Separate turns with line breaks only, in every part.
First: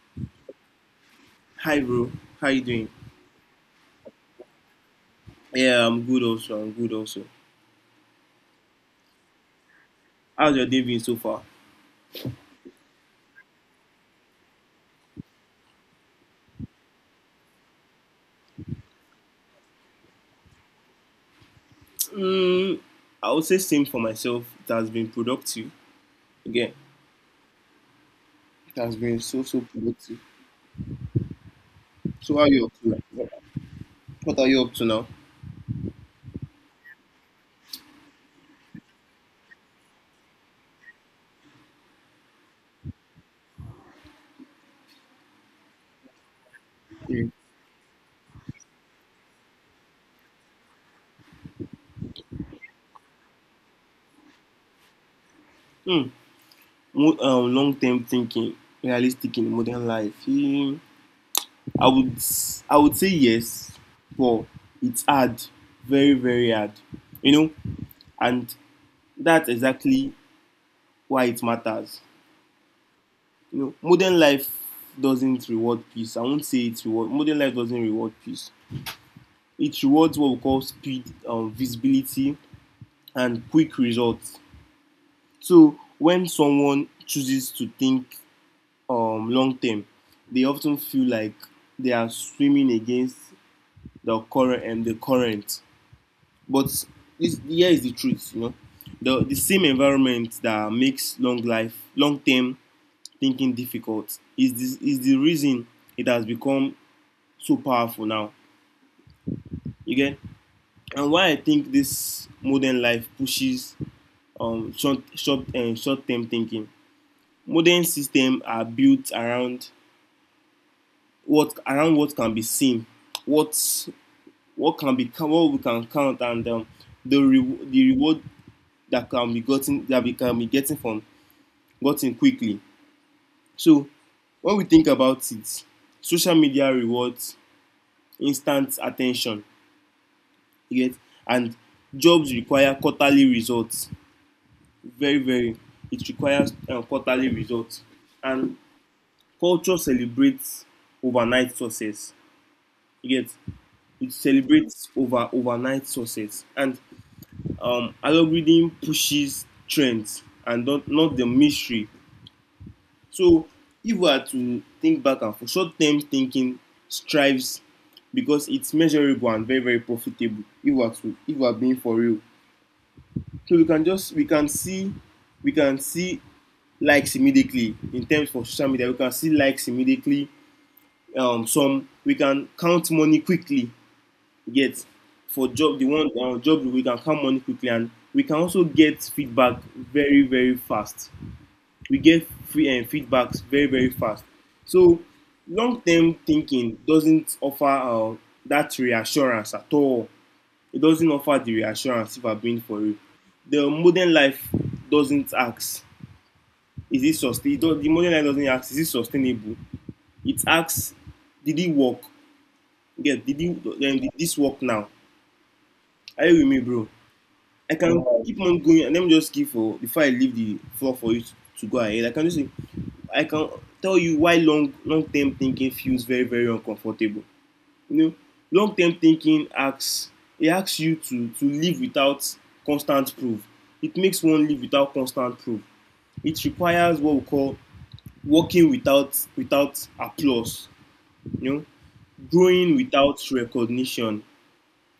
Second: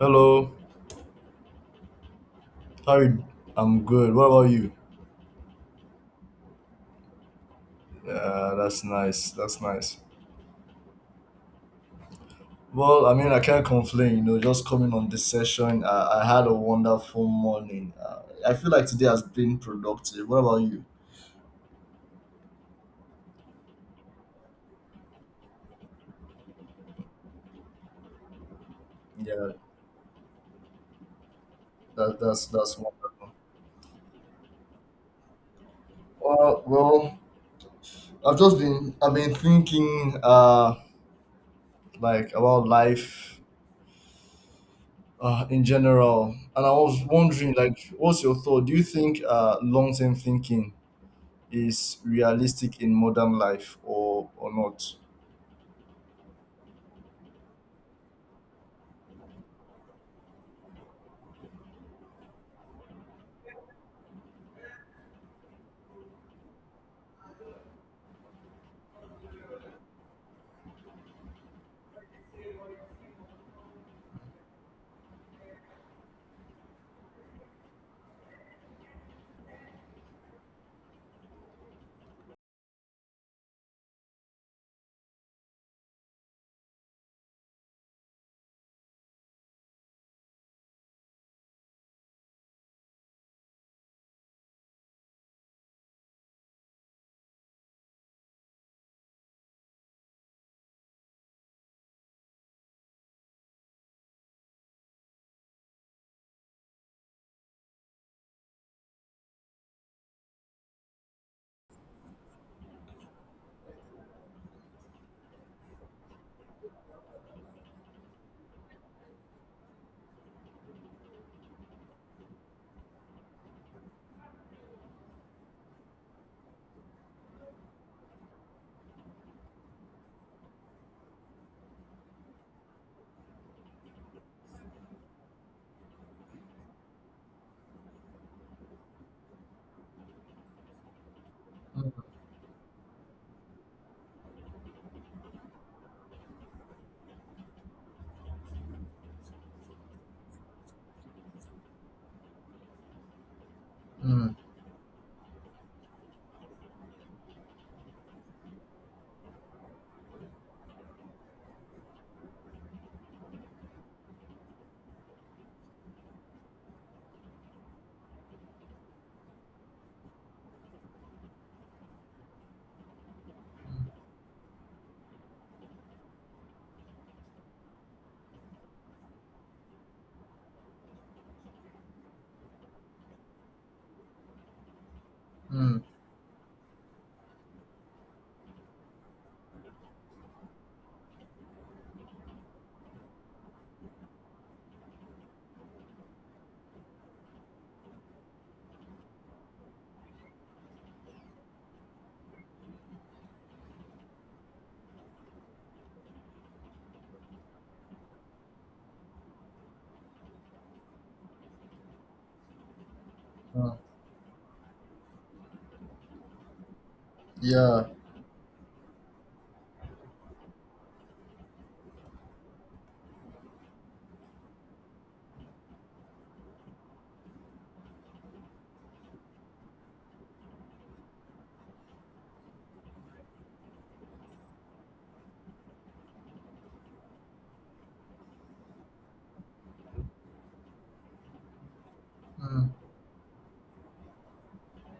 Hello,
Hi, bro. How you doing?
how you? I'm good. What about you?
Yeah, I'm good also. I'm good also.
Yeah, that's nice. That's nice.
How's your day been so far?
Well, I mean, I can't complain. You know, just coming on this session, I had a wonderful morning. I feel like today has been productive. What about you?
Mm, I would say same for myself. It has been productive. Again, it has been so
Yeah,
so productive.
that,
So how
that's
are you up
that's
to? Now?
wonderful.
What are you up to now?
Well, I've been thinking like about life in general, and I was
Mm.
wondering, like, what's your thought? Do you think long term thinking is realistic in modern life or not?
Mm. Long term thinking, realistic in modern life. Mm, I would say yes, but it's hard, very very hard. You know, and that's exactly why it matters you know, modern life doesn't reward peace. I won't say it reward. Modern life doesn't reward peace. It rewards what we call speed, visibility, and quick results. So when someone chooses to think long term, they often feel like they are swimming against the current and the current. But this, here is the truth, you know, the same environment that makes long life, long term thinking difficult is this is the reason it has become so powerful now. You get? And why I think this modern life pushes short term thinking. Modern systems are built around what can be seen, what what can be what we can count, and the reward that can be gotten that we can be getting from gotten quickly. So when we think about it, social media rewards instant attention. You get? And jobs require quarterly results very very it requires quarterly results and culture celebrates overnight success you get it
Mm,
celebrates over overnight success and algorithm pushes trends and not the mystery so if we are to think back and forth short-term thinking strives because it's measurable and very very profitable if we are to if we are being for real so we can just we can see likes immediately in terms of social media. We can see likes immediately. Some we can count money quickly. Get for
mm,
job the one job we can count money quickly, and we can also get feedback very very fast. We get free and feedbacks very very fast. So long term thinking doesn't offer that reassurance at all. It doesn't offer the reassurance if I'm being for you. The modern life doesn't ask is it sustainable? The money line doesn't ask, is it sustainable? It asks, did it work? Yeah, did
mm.
it? Then did this work now? Are you with me, bro? I
Yeah.
can keep on going and let me just give for before I leave the floor for you to go ahead. I can just say I can tell you why long long term thinking feels very, very uncomfortable. You know, long term thinking asks it asks you to live without constant proof. It makes one live without constant proof. It requires what we call working without applause, you know,
Mm,
growing without recognition,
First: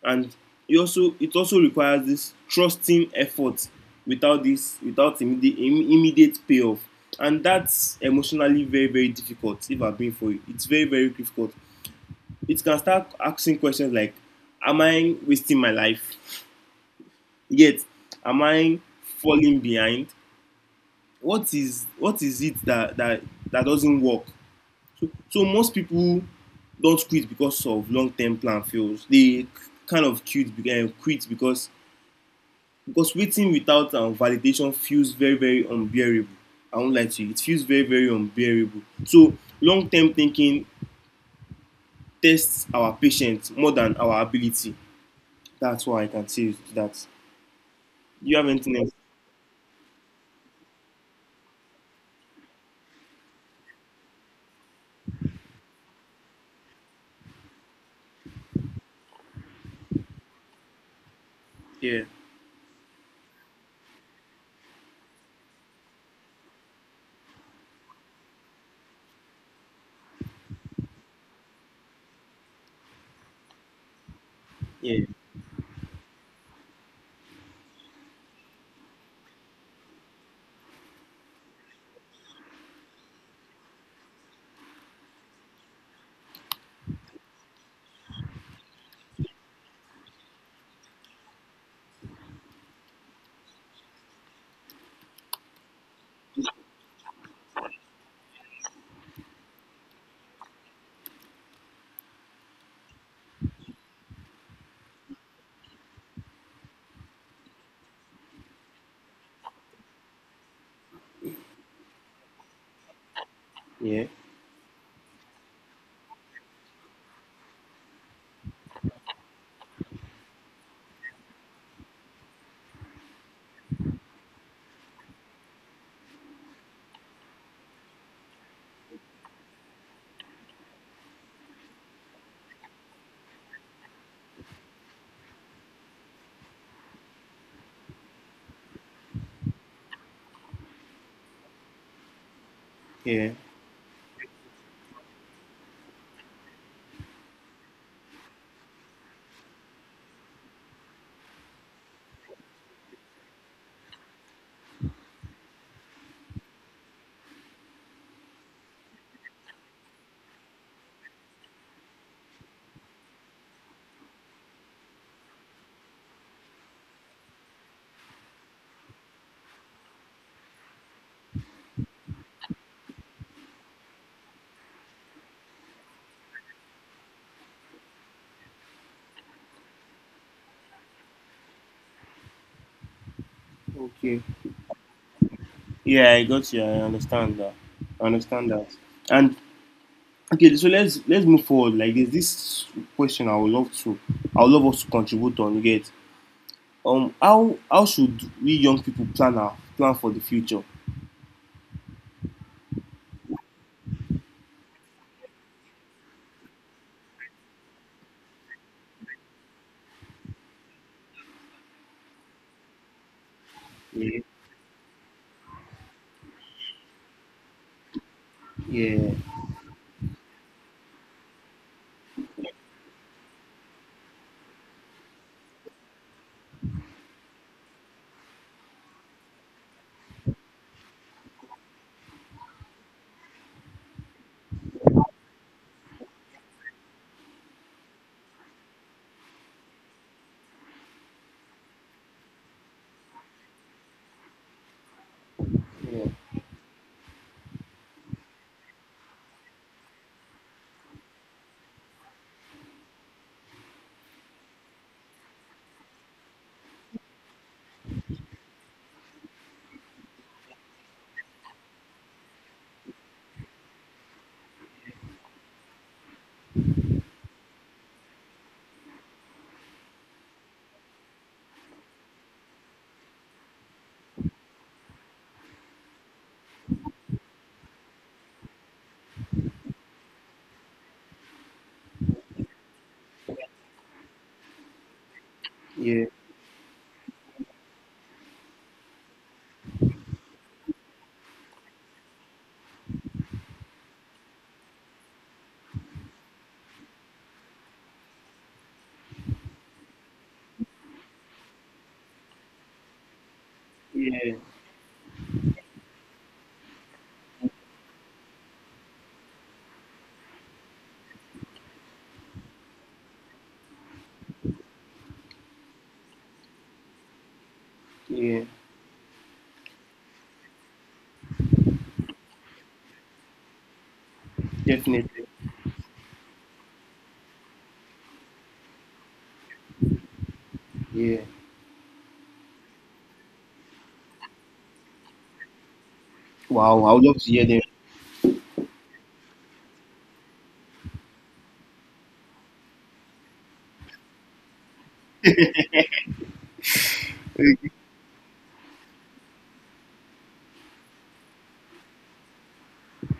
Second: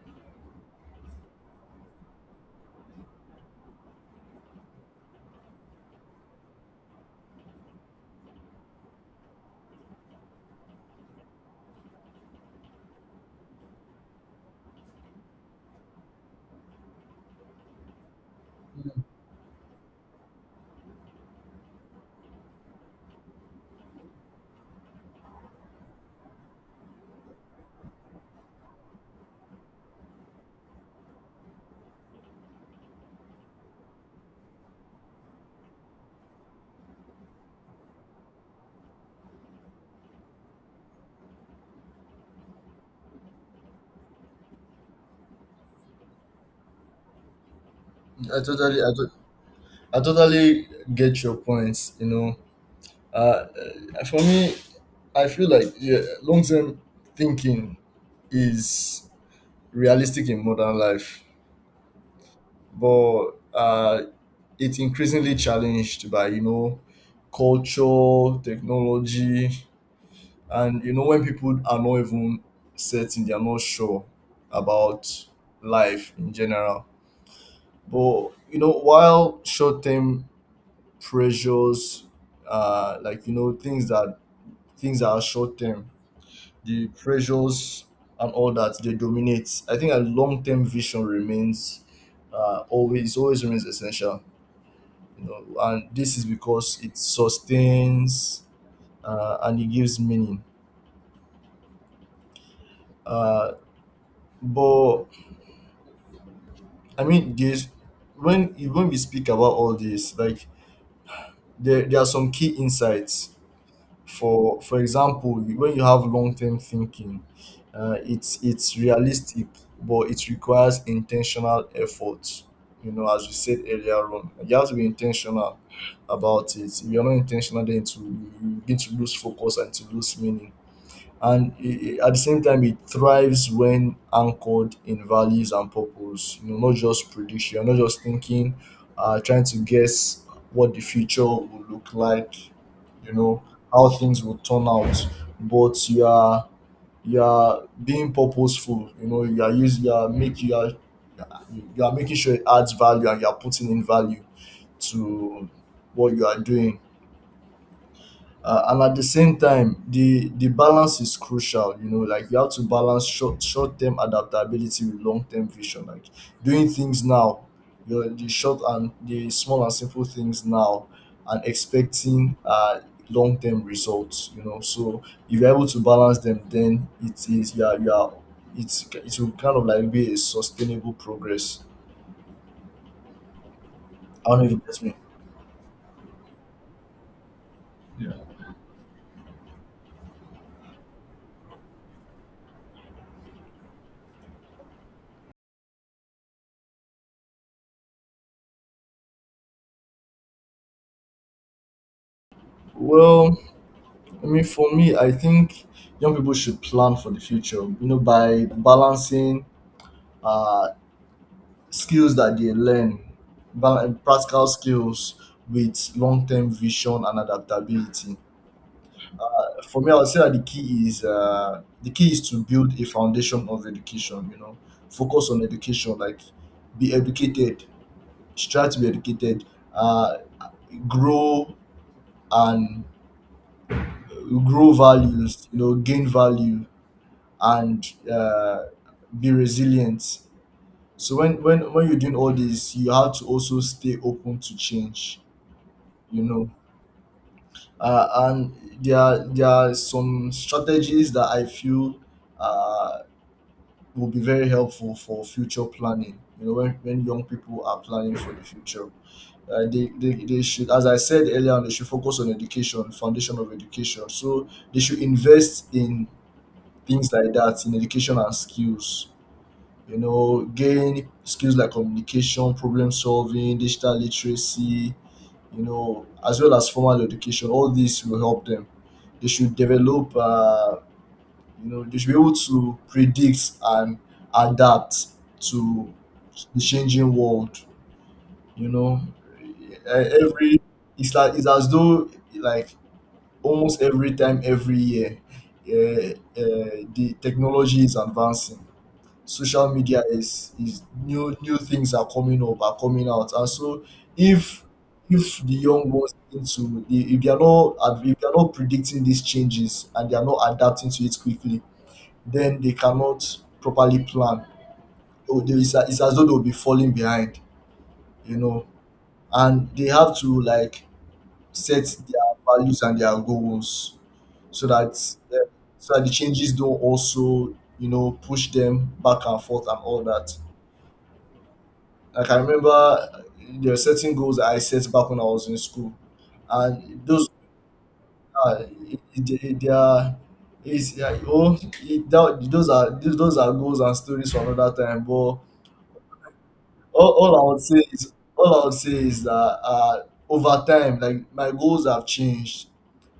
and it also requires this trusting effort without this without immediate payoff, and that's emotionally very very difficult. If I've been for you, it's very very difficult. It can start asking questions like, "Am I wasting my life?" Yet, am I
mm.
falling behind? What is it that doesn't work? So, so most people don't quit because of long-term plan fails. They kind of quit, quit because waiting without validation feels very very unbearable. I won't lie to you, it feels very very unbearable. So long-term thinking tests our patience more than our ability. That's what I can say to that. Do you
I
have anything
totally,
else?
I, to- I totally get your points. You know, uh, for me, I feel like, yeah, long term thinking is realistic in modern life,
Yeah,
but uh, it's increasingly challenged by, you know, culture, technology, and you know, when people are not even certain, they are not sure about
yeah,
life in general. But you know, while short term pressures, like, you know, things that are short term, the pressures and all that, they dominate. I think a long term vision remains always remains essential. You know, and this is because it sustains and it gives meaning. Uh, but I mean, this, when when we speak about all this, like, there are some key insights.
yeah,
For example, when you have long term thinking, it's realistic, but it requires intentional effort. You know, as we said earlier on, you have to be intentional about it. If you're not intentional, then to you begin to lose focus and to lose meaning, and at the same time it thrives when anchored in values and purpose, you know, not just prediction. You're not just thinking, trying to guess what the future will look like, you
yeah.
know, how things will turn out, but you are, you are being purposeful. You know, you are making sure it adds value and you are putting in value to what you are doing. And at the same time, the balance is crucial. You know, like, you have to balance short term adaptability with long term vision, like doing things now, you know, the short and the small and simple things now, and expecting long term results, you know. So if you're able to balance them, then it is, yeah, you are, it's, it will kind of like be a sustainable progress.
Okay.
I don't know if you get me.
Yeah, I got you. I understand that. I understand that. And okay, so let's move forward. Like there's this question I would love to I would love us to contribute on. You get how should we young people plan our plan for the future?
Well, I mean, for me, I think young people should plan for the future, you know, by balancing uh, skills that they learn,
Yeah,
practical skills with long term vision and adaptability.
yeah,
For me, I would say that the key is to build a foundation of education. You know, focus on education, like, be educated, strive to be educated, uh, grow, and grow values. You know, gain value and be resilient. So when you're doing all this, you have to also stay open to change. You know, and there are some strategies that I feel uh, will be very helpful for future planning. You know, when young people are planning for the future. They should, as I said earlier on, they should focus on education, foundation of education. So they should invest in things like that, in education and skills, you know, gain skills like communication, problem solving, digital literacy, you know, as well as formal education. All these will help them. They should develop, you know, they should be able to predict and adapt to
yeah,
the changing world. You know, every, it's like, it's as though, like, almost every time every year, the technology is advancing, social media is, new new things are coming up, are coming out, and so
yeah,
if if the young ones into the, if they are not if they are not predicting these changes and they are not adapting to it quickly, then they cannot properly plan. So there is a, it's as though they'll be falling behind, you
yeah,
know, and they have to, like, set their values and their goals so that,
definitely.
so that the changes don't also, you know, push them back and forth and all that.
Yeah.
Like, I remember there were certain goals I set back when I was in school,
Wow, I
and
would love
those
to hear them.
are they are is yeah, oh it, that, those are goals and stories for another time. But all I would say is that, uh, over time, like, my goals have changed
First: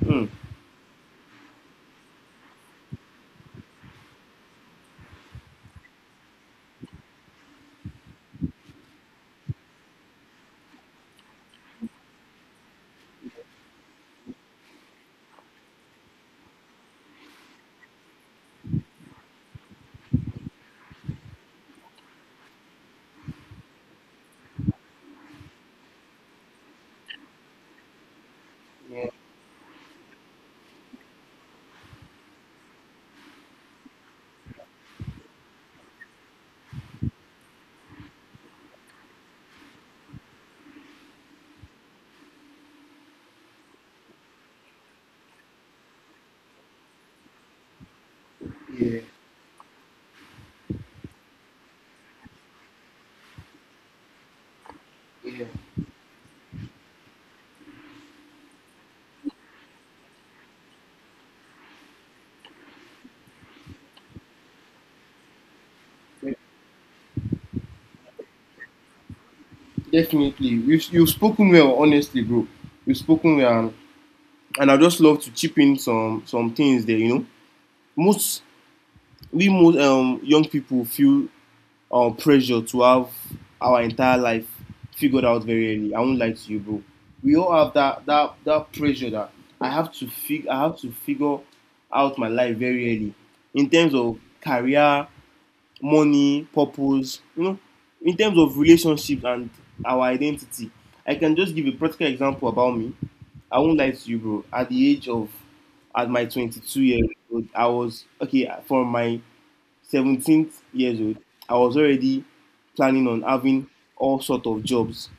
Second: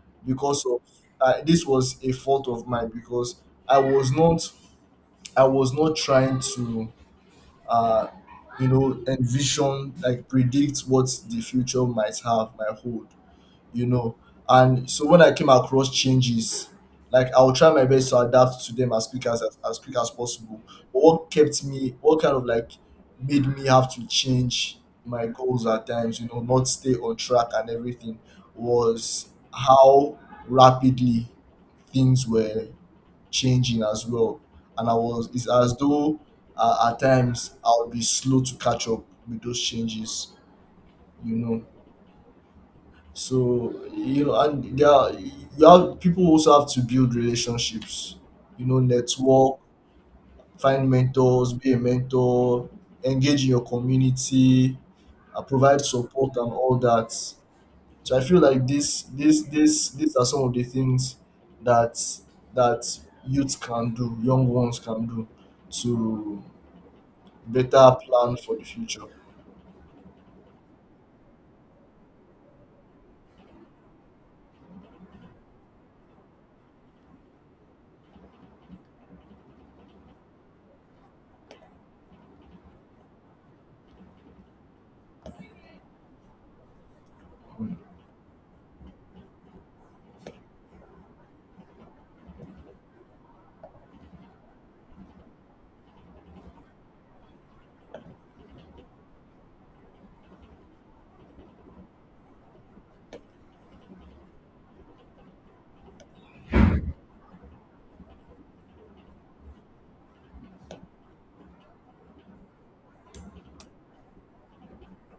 Mm.
because of, this was a fault of mine because I was not I was not trying to, uh, you know, envision, like, predict what the future might have, might hold, you know. And so when I came across changes, like, I'll try my best to adapt to them as quick as as quick as possible. But what kept me, what kind of like made me have to change my goals at times, you know, not stay on track and everything,
Yeah,
was how rapidly things were changing as well. And I was, it's as though, at times I'll be slow to catch up with those changes, you know. So, you know, and you have, people also have to build relationships, you know,
yeah,
network, find mentors, be a mentor, engage in your community,
yeah.
provide support and all that. So I feel like these are some of the things that that youth can do, young ones can do,
de-
to better plan for the future.
Definitely. You've spoken well, honestly, bro. You've spoken well and I just love to chip in some things there, you know. Most we most young people feel pressure to have our entire life figured out very early. I won't lie to you, bro. We all have
Mm.
that pressure that I have to figure out my life very early in terms of career, money, purpose, you know, in terms of relationships and our identity. I can just give a practical example about me. I won't lie to you, bro. At the age of at my 22 years old, I was okay from my 17 years old, I was already planning on having all sort of jobs.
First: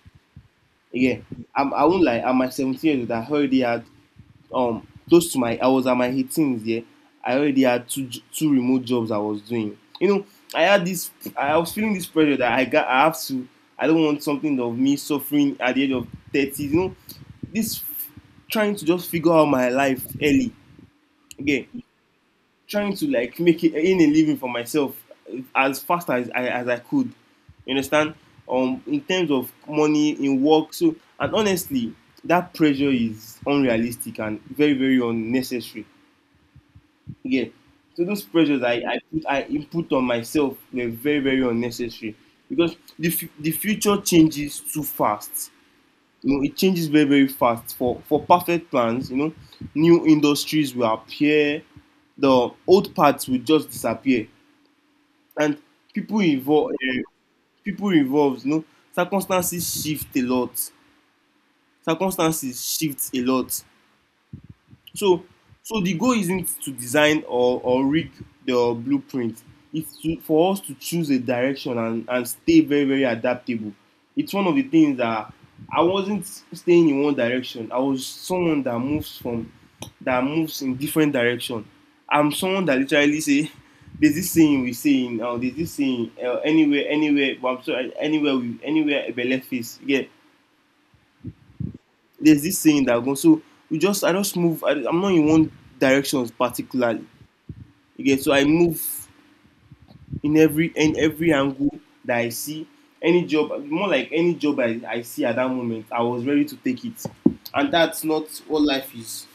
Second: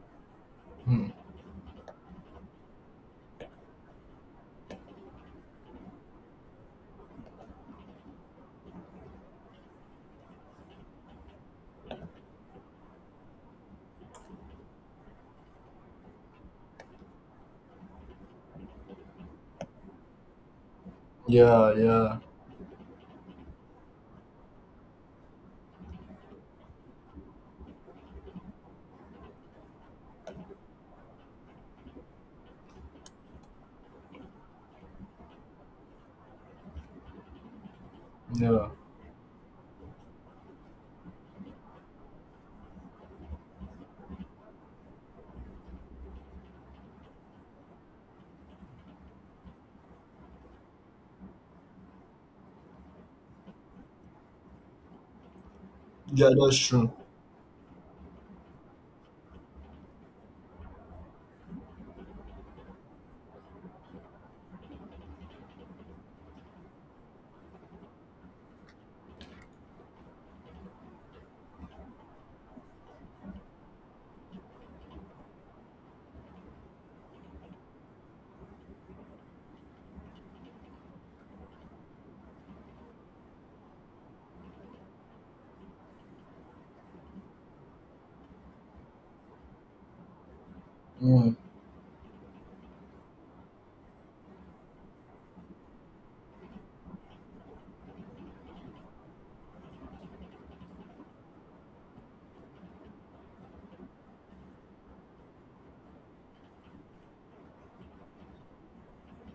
Mm.
Yeah, I won't lie. At my 17 years old, I already had close to my. I was at my 18s. Yeah, I already had two remote jobs I was doing. You know, I had this. I was feeling this pressure that I got. I have to. I don't want something of me suffering at the age of 30. You know, this f- trying to just figure out my life early. Okay,
Yeah, yeah,
trying to like make it in a living for myself as fast as I could. You understand? In terms of money in work, so and honestly, that pressure is unrealistic and very very unnecessary. Yeah. So those pressures
yeah,
I input on myself were very very unnecessary because the future changes too fast. You know, it changes very, very fast. For perfect plans, you know, new industries will appear, the old parts will just disappear, and people
yeah. That's
involved,
true.
uh, people involved, you know, circumstances shift a lot. Circumstances shift a lot. So, so the goal isn't to design or rig the blueprint. It's to, for us to choose a direction and stay very, very adaptable. It's one of the things that I wasn't staying in one direction. I was someone that moves from that moves in different direction. I'm someone that literally say there's this saying we say in there's this saying anywhere but I'm sorry anywhere we anywhere a belle face. Yeah
Mm.
there's this saying that goes so you just I just move I, I'm not in one direction particularly okay so I move in every angle that I see any job more like any job i see at that moment I was ready to take it and that's not what life is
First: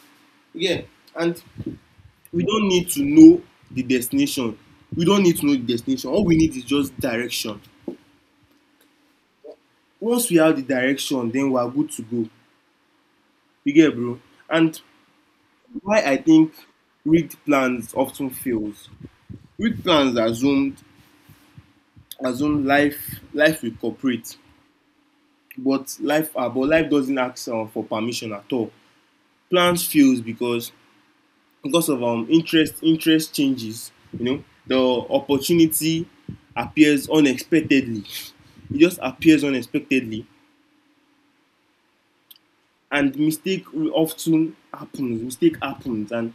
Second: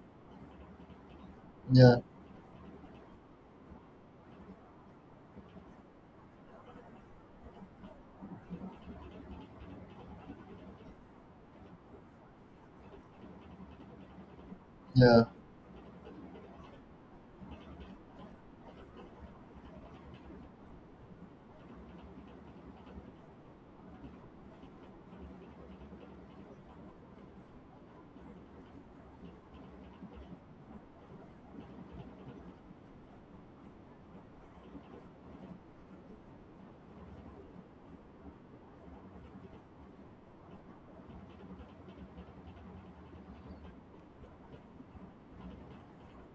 you and
Yeah,
we don't need to know the destination we don't need to know the destination all we need is just direction once we have the direction then we are good to go you get bro and
yeah,
why I think rigged plans often fails Route plans assumed assume life will cooperate, but life doesn't ask for permission at all. Plans fails because of interest interest changes. You know the opportunity appears unexpectedly. It just appears unexpectedly, and mistake will often happens. Mistake happens, and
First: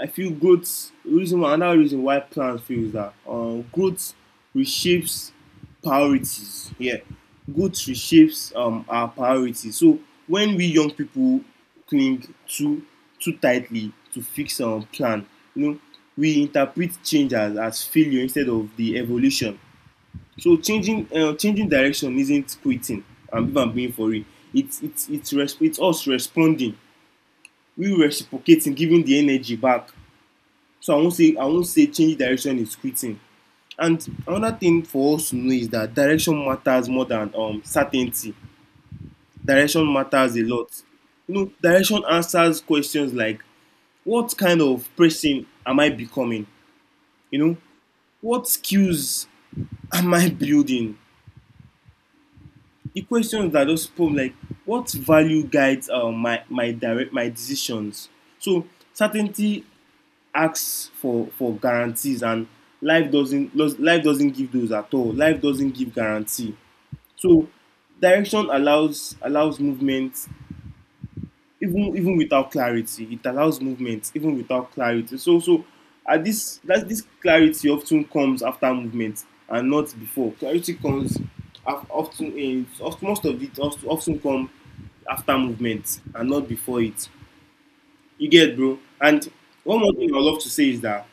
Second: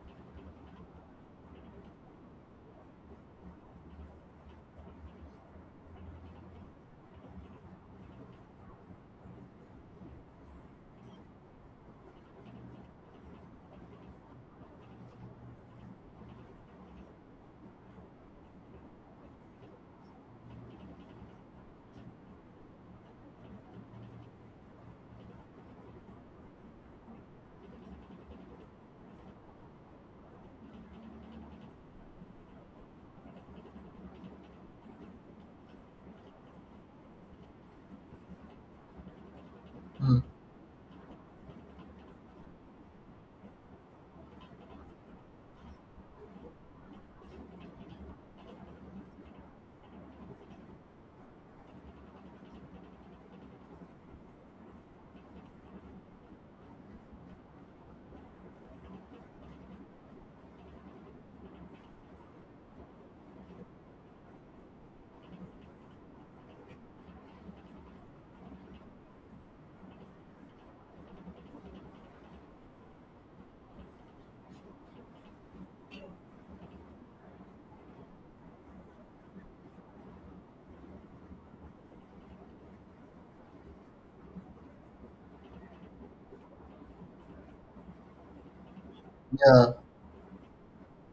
I feel growth reason why another reason why plans fail is that growth reshapes priorities. Yeah, growth reshapes our priorities. So when we young people cling too tightly to fix our plan, you know, we interpret change as failure instead of the evolution. So changing changing direction isn't quitting. I'm even being for it. It's us responding. We reciprocating, giving the energy back so I won't say change direction is quitting. And another thing for us to know is that direction matters more than certainty. Direction
mm,
matters a lot. You know, direction answers questions like what kind of person am I becoming? You know, what skills am I building? The questions that just put like what value guides my decisions. So certainty asks for guarantees and life doesn't give those at all life doesn't give guarantee so direction allows movement even even without clarity it allows movement even without clarity so so at this that this clarity often comes after movement and not before clarity comes often in most of it often come after movement and not before it you get bro and
yeah,
one more thing I would love to say is that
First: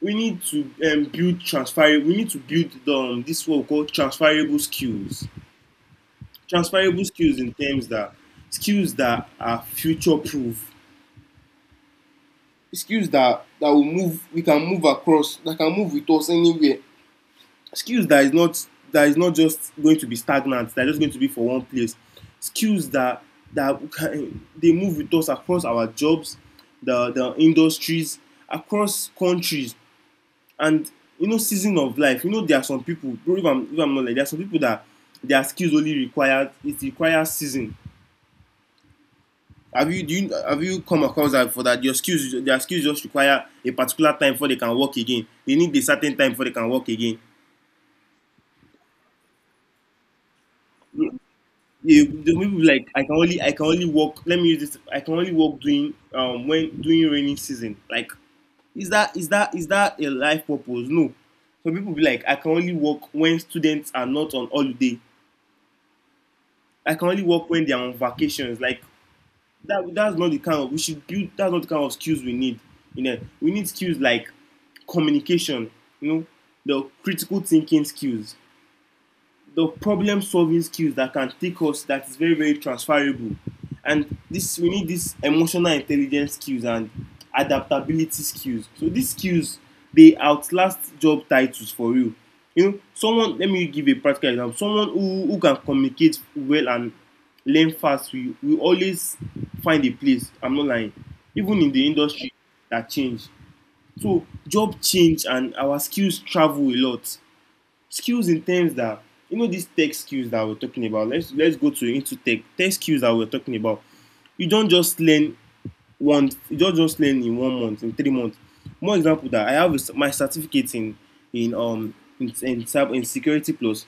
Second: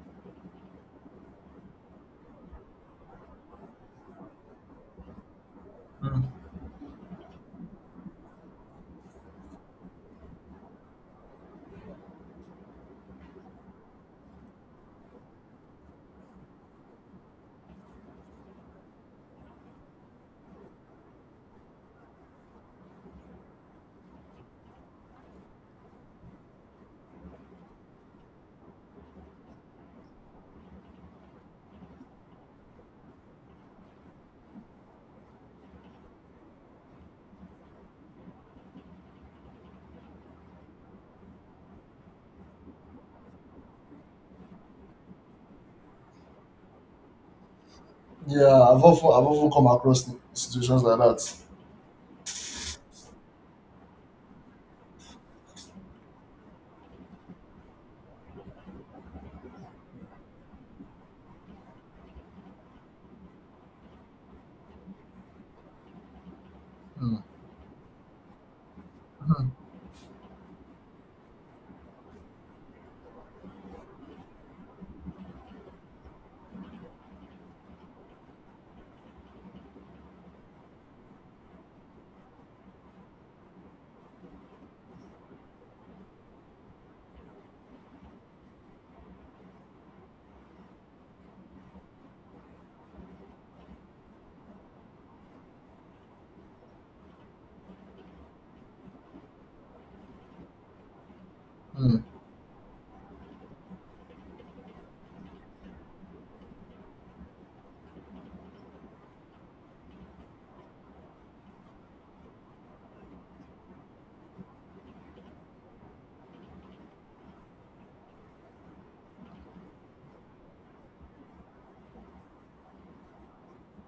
we need to build transferable. We need to build this what we call transferable skills.
mm,
Transferable skills in terms that skills that are future proof, skills that that will move. We can move across. That can move with us anywhere. Skills that is not just going to be stagnant. That is just going to be for one place. Skills that that can, they move with us across our jobs, the industries, across countries. And, season of life, there are some people. If I'm not, like, there are some people that their skills only require, it requires season. Have you come across that, for that your skills their skills just require a particular time before they can work again? They need a certain time before they can work again.
yeah. I've often come across situations like
you
that.
you there may be, like, I can only work let me use this I can only work during rainy season, like. Is that a life purpose? No. Some people be like, I can only work when students are not on holiday. I can only
Mm.
work when they are on vacations. Like,
Mm.
that's not the kind of we should build. That's not the kind of skills we need. You know, we need skills like communication, you know, the critical thinking skills, the problem solving skills that can take us, that is very, very transferable, and this we need this emotional intelligence skills and adaptability skills, so these skills dey outlast job titles for real. You know, someone, let me give a practical example. Someone who can communicate well and learn fast will always find a place. I'm not lying, even in the
Mm.
industry that change. So job change and our skills travel a lot. Skills in terms that, you know, these tech skills that we're talking about. Let's go to into tech skills that we're talking about. You don't just learn one. You don't just learn in 1 month, in 3 months. More example that I have is my certificate in um in cyber, in security plus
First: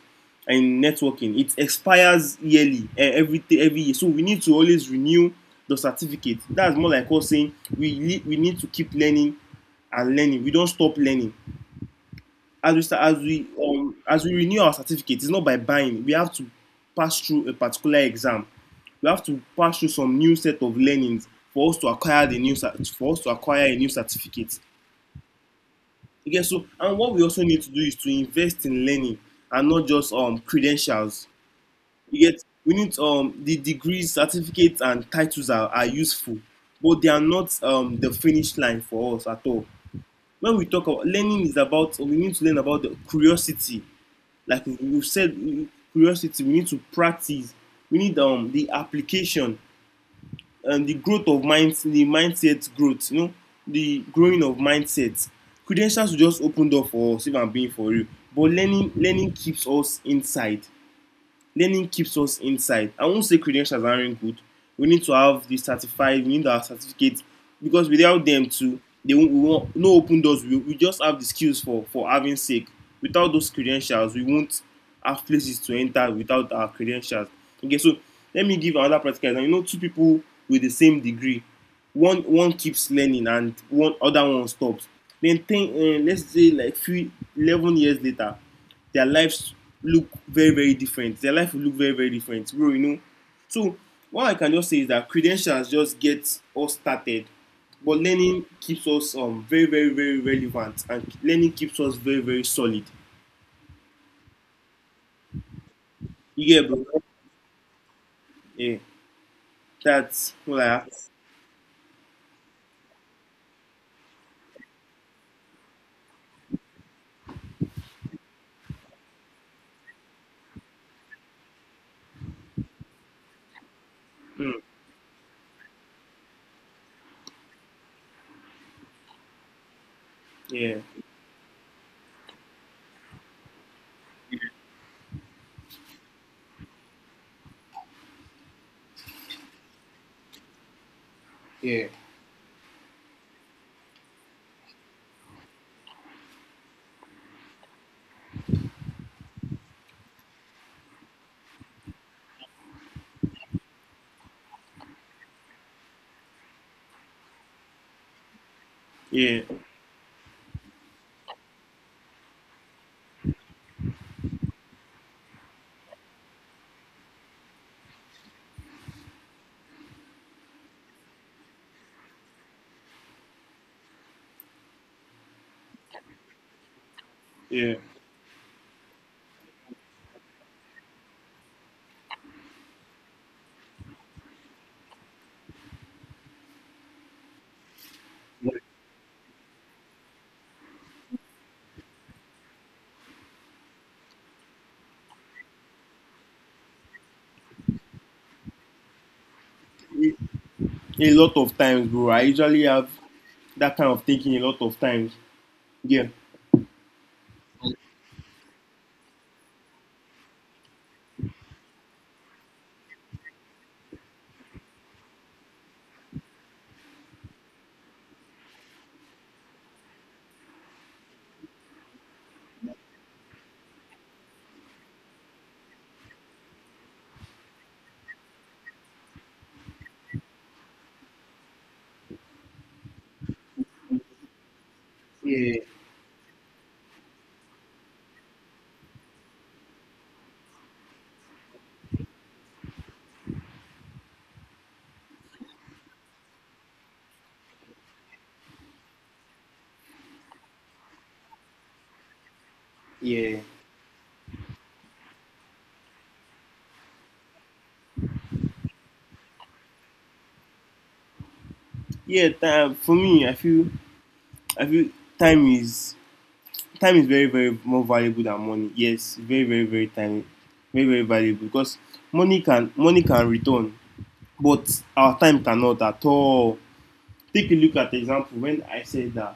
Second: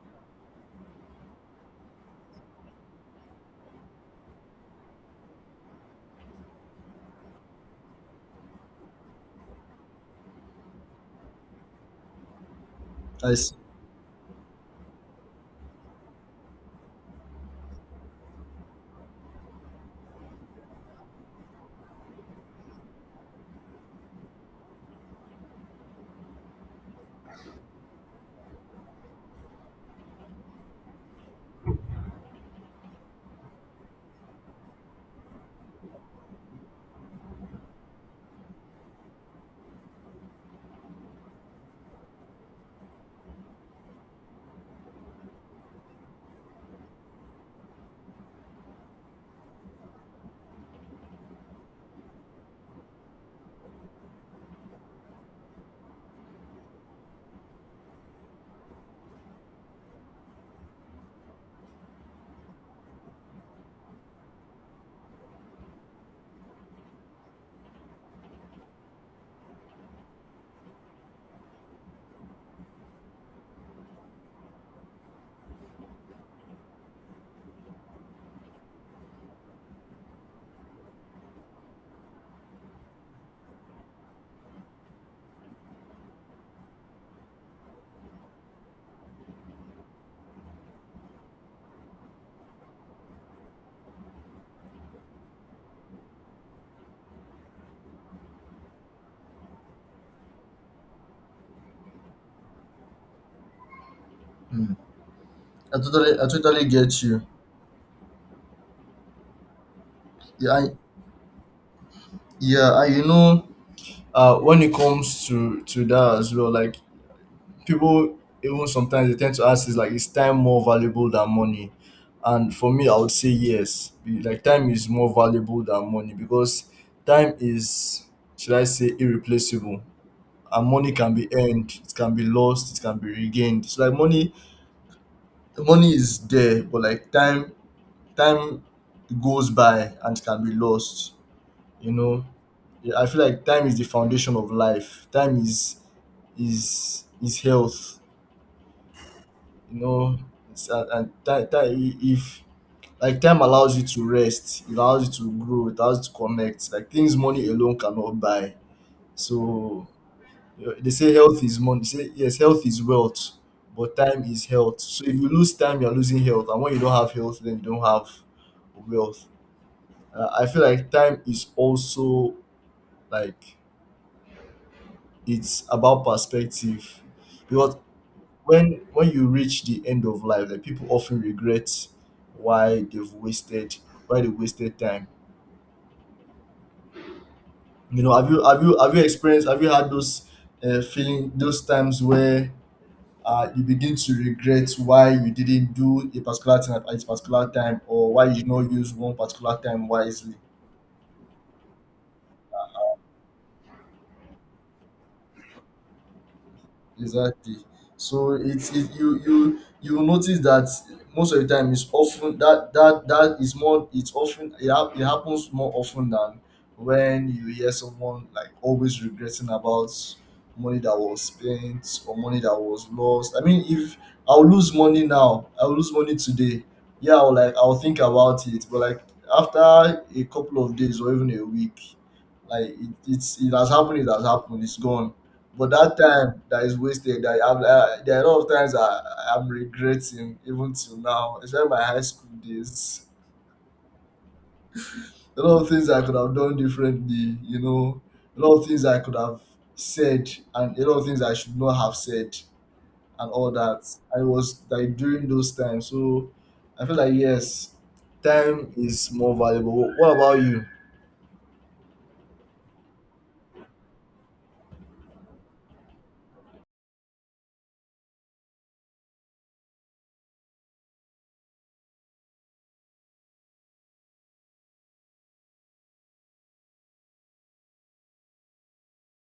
and networking. It expires yearly, eh, every year, so we need to always renew the certificate. That's more like us saying we need to keep learning and learning. We don't stop learning as we start,
I see.
as we renew our certificate. It's not by buying. We have to pass through a particular exam. We have to pass through some new set of learnings for us to acquire the new for us to acquire a new certificate. Okay, so and what we also need to do is to invest in learning and not just credentials. You get, we need the degrees, certificates, and titles are useful, but they are not the finish line for us at all. When we talk about learning is about we need to learn about the curiosity, like we've said. Curiosity, we need to practice, we need the application and the growth of mind, the mindset growth, you know, the growing of mindset. Credentials will just open door for us, if I'm being for real, but learning keeps us inside. Learning keeps us inside. I won't say credentials aren't really good. We need to have the certified, we need our certificates, because without them too, they won't, we won't no open doors. We just have the skills for having sake. Without those credentials, we won't have places to enter without our credentials. Okay, so let me give another practical example. You know, two people with the same degree, one keeps learning and one other one stops. Then let's say like 3 11 years later, their lives look very, very different. Their life will look very, very different, bro, you know. So what I can just say is that credentials just get us started, but learning keeps us very, very, very relevant, and learning keeps us very, very solid.
Mm. I
You
totally
get, bro.
get you.
Yeah, that's
Yeah,
what I
I,
have.
yeah. I, you know, when it comes to that as well, like, people even sometimes they tend to ask, is like, is time more valuable than money? And for me, I would say yes. Like,
Mm,
time is more valuable than money because time is, should I say, irreplaceable, and
yeah.
money can be earned, it can be lost, it can be regained. So, like, money, money is there, but, like, time, time goes by and can be lost,
Yeah.
you know. Yeah, I feel like time is the foundation of life. Time is, is health, you know. It's, and that time, if, like, time allows you to rest, it allows you to grow, it allows you to connect, like, things money alone cannot buy.
Yeah,
So you know, they say health is money, they say, yes, health is wealth, but time is health. So if you lose time, you're losing health, and when you don't have health, then you don't have wealth. I feel like time is also, like, it's about perspective
yeah.
because when you reach the end of life, like, people often regret why they've wasted, why they wasted time. You know,
Like,
have you experienced, have you had those, feeling those times where, you begin to regret why you didn't do a particular thing at a particular time or why you did not use one particular time
a
wisely?
a lot of times, bro, I usually have that kind of thinking a lot of times. Yeah.
Exactly. So it's it, you will notice that most of the time, it's often that is more, it's often it, it happens more often than when you hear someone like always regretting about money that was spent or money that was lost. I mean, if I'll lose money now, I'll lose money today. Yeah, I'll, like, I'll think about it, but, like, after a couple of days or even a week, like, it, it's, it has happened. It has happened. It's gone.
Yeah.
But that time that is wasted, that I've, there are a lot of times I, I'm regretting even till now, especially my high school days. A lot of things I could have done differently, you know, a lot of things I could have said, and a lot of things I should not have said, and
Yeah.
all that. I was, like, during those times. So I feel like, yes, time is more valuable. What about you?
Yeah, time for me, I feel time is time is very, very more valuable than money. Yes, very, very, very time, very, very valuable, because money can return, but our time cannot at all. Take a look at the example when I said that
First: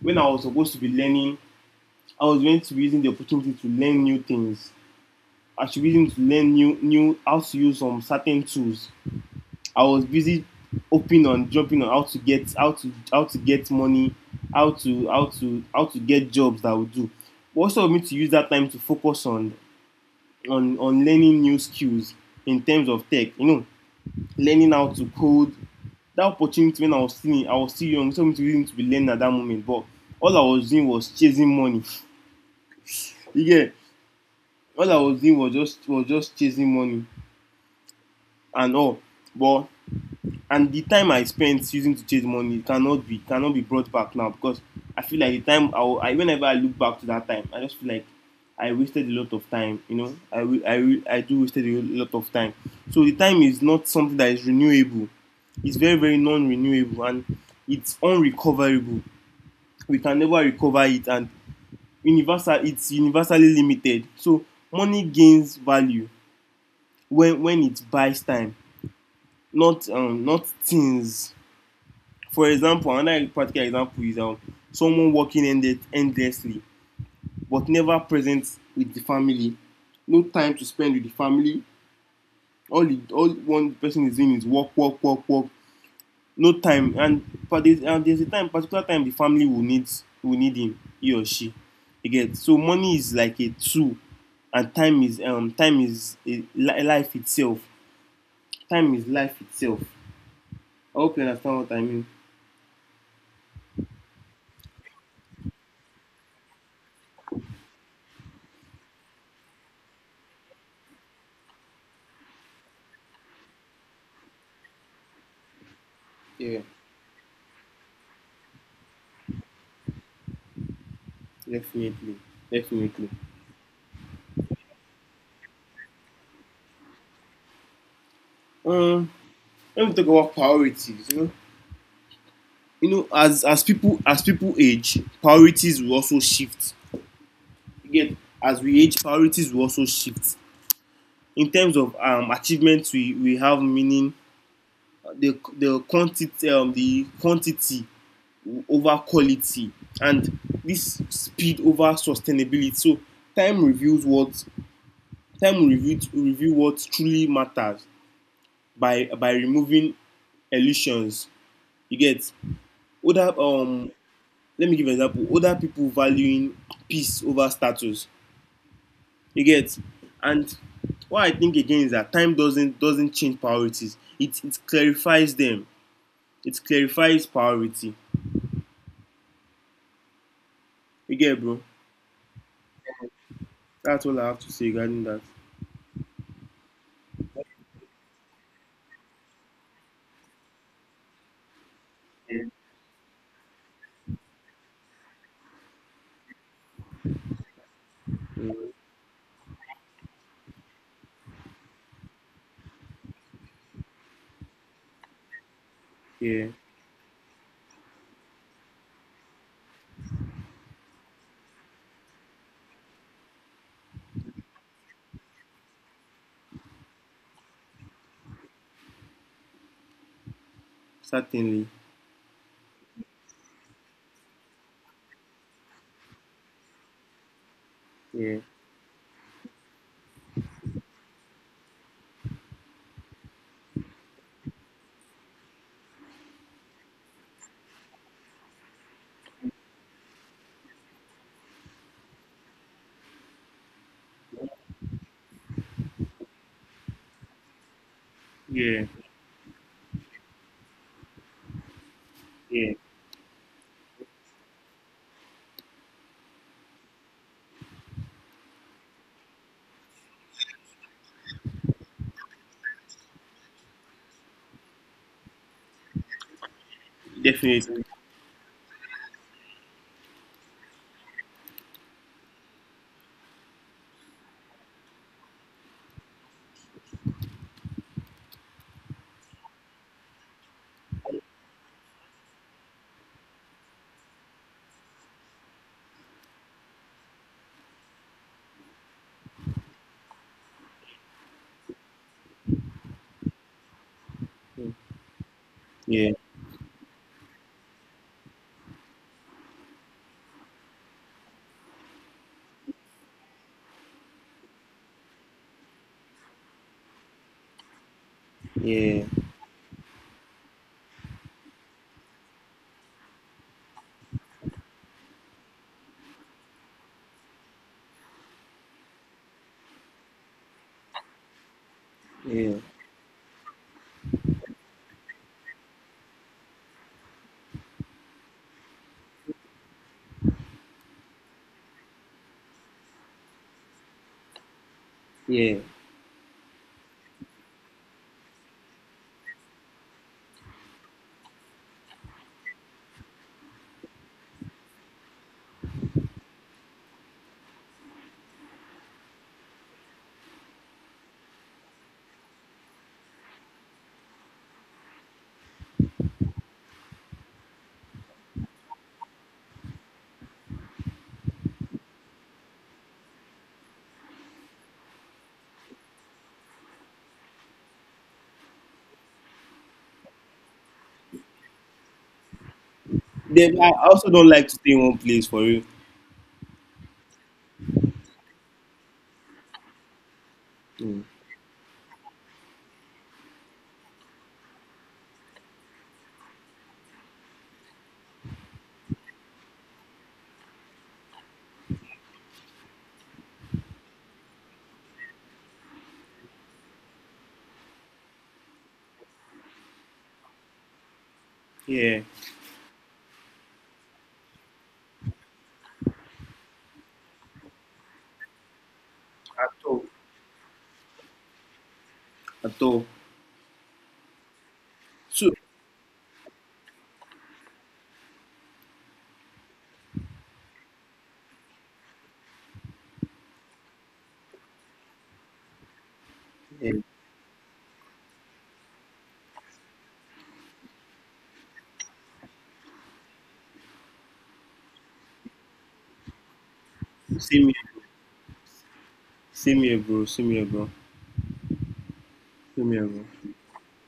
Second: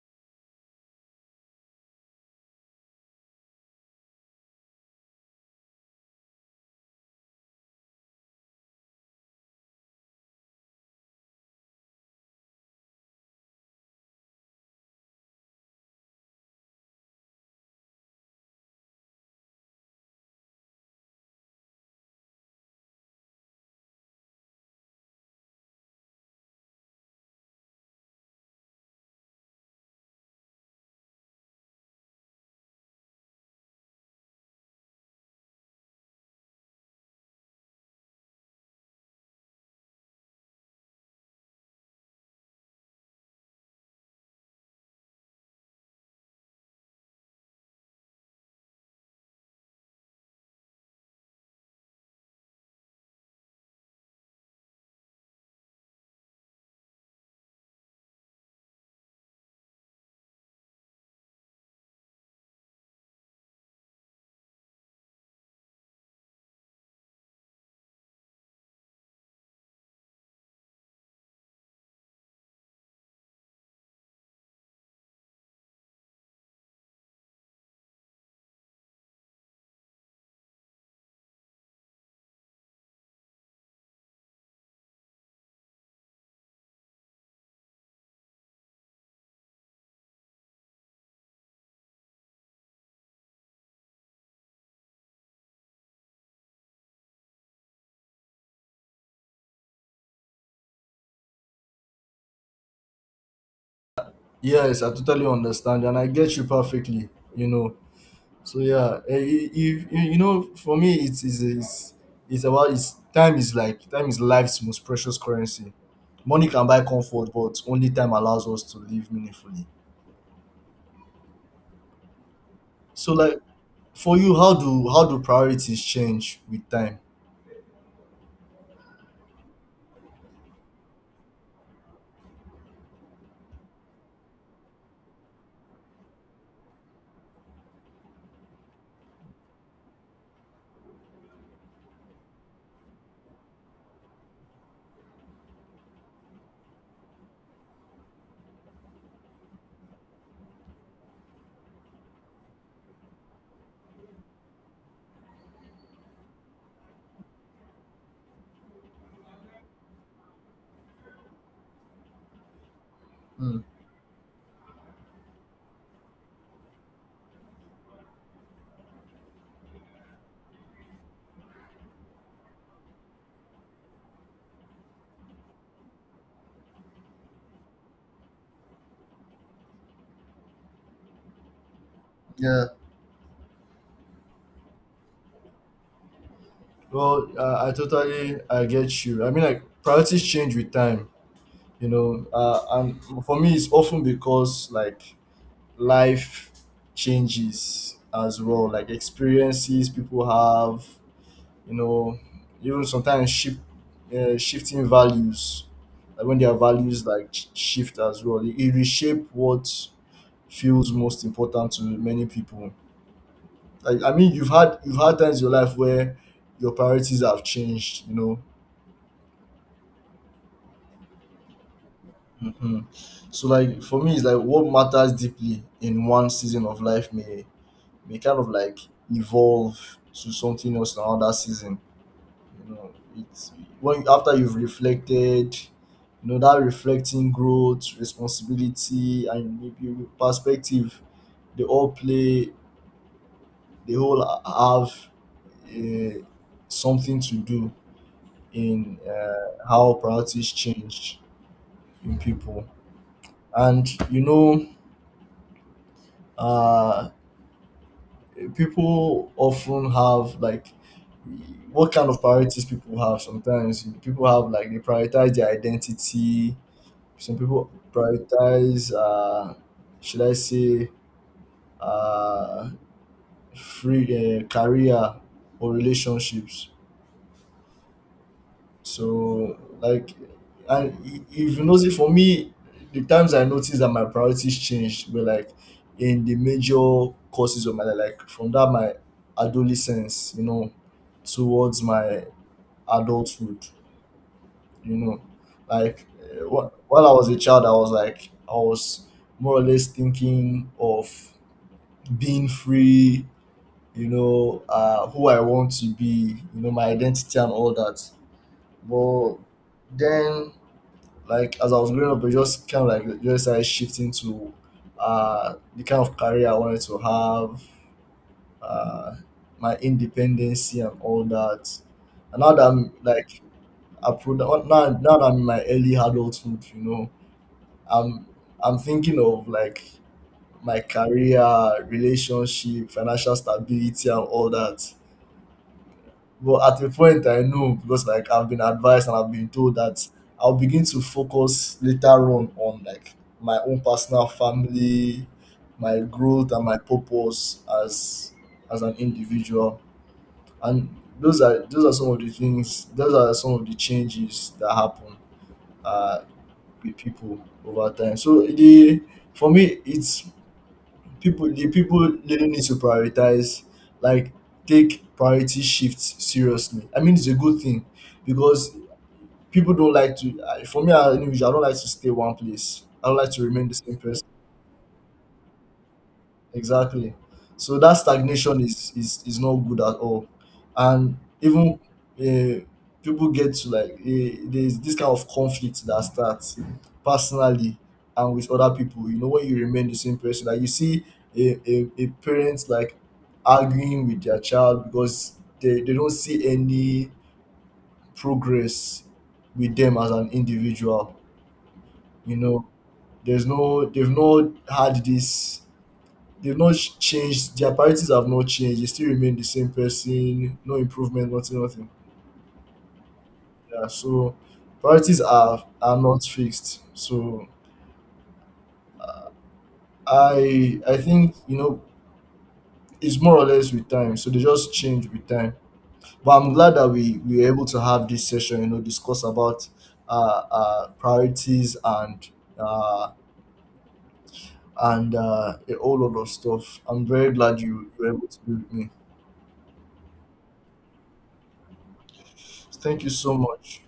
when I was supposed to be learning, I was going to be using the opportunity to learn new things. I should be using to learn new new how to use some certain tools. I was busy hoping on jumping on how to get money, how to get jobs that I would do. What for me to use that time to focus on learning new skills in terms of tech, you know, learning how to code. That opportunity when I was still young, so me to reason to be learning at that moment. But all I was doing was chasing money. You get, all I was doing was just chasing money and all. But and the time I spent using to chase money cannot be brought back now, because I feel like the time I whenever I look back to that time, I just feel like I wasted a lot of time. You know, I I do wasted a lot of time. So the time is not something that is renewable. It's very, very non-renewable, and it's unrecoverable. We can never recover it, and universal. It's universally limited. So money gains value when it buys time, not not things. For example, another practical example is, someone working ended endlessly but never present with the family. No time to spend with the family. All one person is doing is work, work, work, work. No time, and but there's, and there's a time, particular time the family will need him, he or she. You get, so money is like a tool, and time is a, life itself. Time is life itself. I hope you understand what I mean.
Yes, I totally understand, and I get you perfectly, you know. So yeah, eh, if you, you know, for me, it's it's about, it's, time is like, time is life's most precious currency. Money
Yeah.
can buy comfort, but only time allows us to live meaningfully.
Definitely, definitely.
So, like, for you, how do, how do priorities change with time?
Um, when we talk about priorities, you know, as people age, priorities will also shift. You get, as we age, priorities will also shift in terms of, achievements we have meaning, the quantity, the quantity over quality, and this speed over sustainability. So time reveals what, time review what truly matters by removing illusions. You get, older,
Hmm.
let me give an example. Older people valuing peace over status. You get, and what I think again is that time doesn't change priorities, it clarifies them. It clarifies priority. You get, bro.
Yeah.
That's all I have to say regarding that.
Well, I totally I get you. I mean, like, priorities change with time.
Yeah.
And for me, it's often because like life changes as
Yeah,
well, like experiences people have, you know, even sometimes shift, shifting values, like when
yeah.
their values like shift as well, it reshape what feels most important to many people. Like I mean, you've had times in your life where your priorities have changed, you know.
Certainly.
Hmm. So like for me, it's like what matters deeply in one season of life may
Yeah,
kind of like evolve to something else in another season, you know. It's when after you've reflected, you know, that reflecting growth, responsibility, and maybe perspective, they all play, they all have, uh, something to do
yeah,
in how priorities change in people.
yeah.
And you know, uh, people often have like, what kind of priorities people have. Sometimes people have like they prioritize their identity. Some people
Definitely.
prioritize, should I say, uh, free, career or relationships. So, like, and if you notice, for me, the times I noticed that my priorities changed were like in the major courses of my life, like from that my adolescence, you know, towards my adulthood. You know, like
Yeah,
while I was a child, I was like I was more or less thinking of being free, you know, who I want to be, you know, my identity and all that.
yeah,
But then, like as I was growing up, I just kind of like just started shifting to the kind of career I wanted to have, uh my independency and all that. And now
yeah,
that I'm like now that I'm in my early adulthood, you know, I'm I'm thinking of like my career, relationship, financial stability, and all that.
yeah.
But at a point, I know because like I've been advised and I've been told that I'll begin to focus later on like my own personal family, my growth, and my purpose as an individual. And those are some of the things. Those are some of the changes that happen, uh, with people over time. So the, for me, it's people the people really need to prioritize, like take priority shifts seriously. I mean it's a good thing, because people don't like to, for me as an individual, I don't like to stay one place, I don't like to
Then
remain
I
the same
also
person.
don't like to stay in one place for you.
Exactly. So that stagnation is not good at all,
Mm.
and even uh, people get to like, there's this kind of conflict that starts personally and with other people. You know, when you remain the same person, like you see a parent like arguing with their child because they don't see any progress with them as an individual.
Yeah,
You know, there's no, they've not had this, they've not changed. Their priorities have not changed. They still remain the
at
same
all,
person. No improvement. Nothing. Nothing.
at all.
Yeah. So priorities
So,
are not fixed. So I think, you know, it's more or less with time. So they just change with time. But I'm
yeah.
glad that we were able to have this session. You know, discuss about priorities and uh a whole lot of stuff. I'm very
Same
glad
here.
you were able to be with me.
See me a, see me a, see me
Thank you
a.
so much.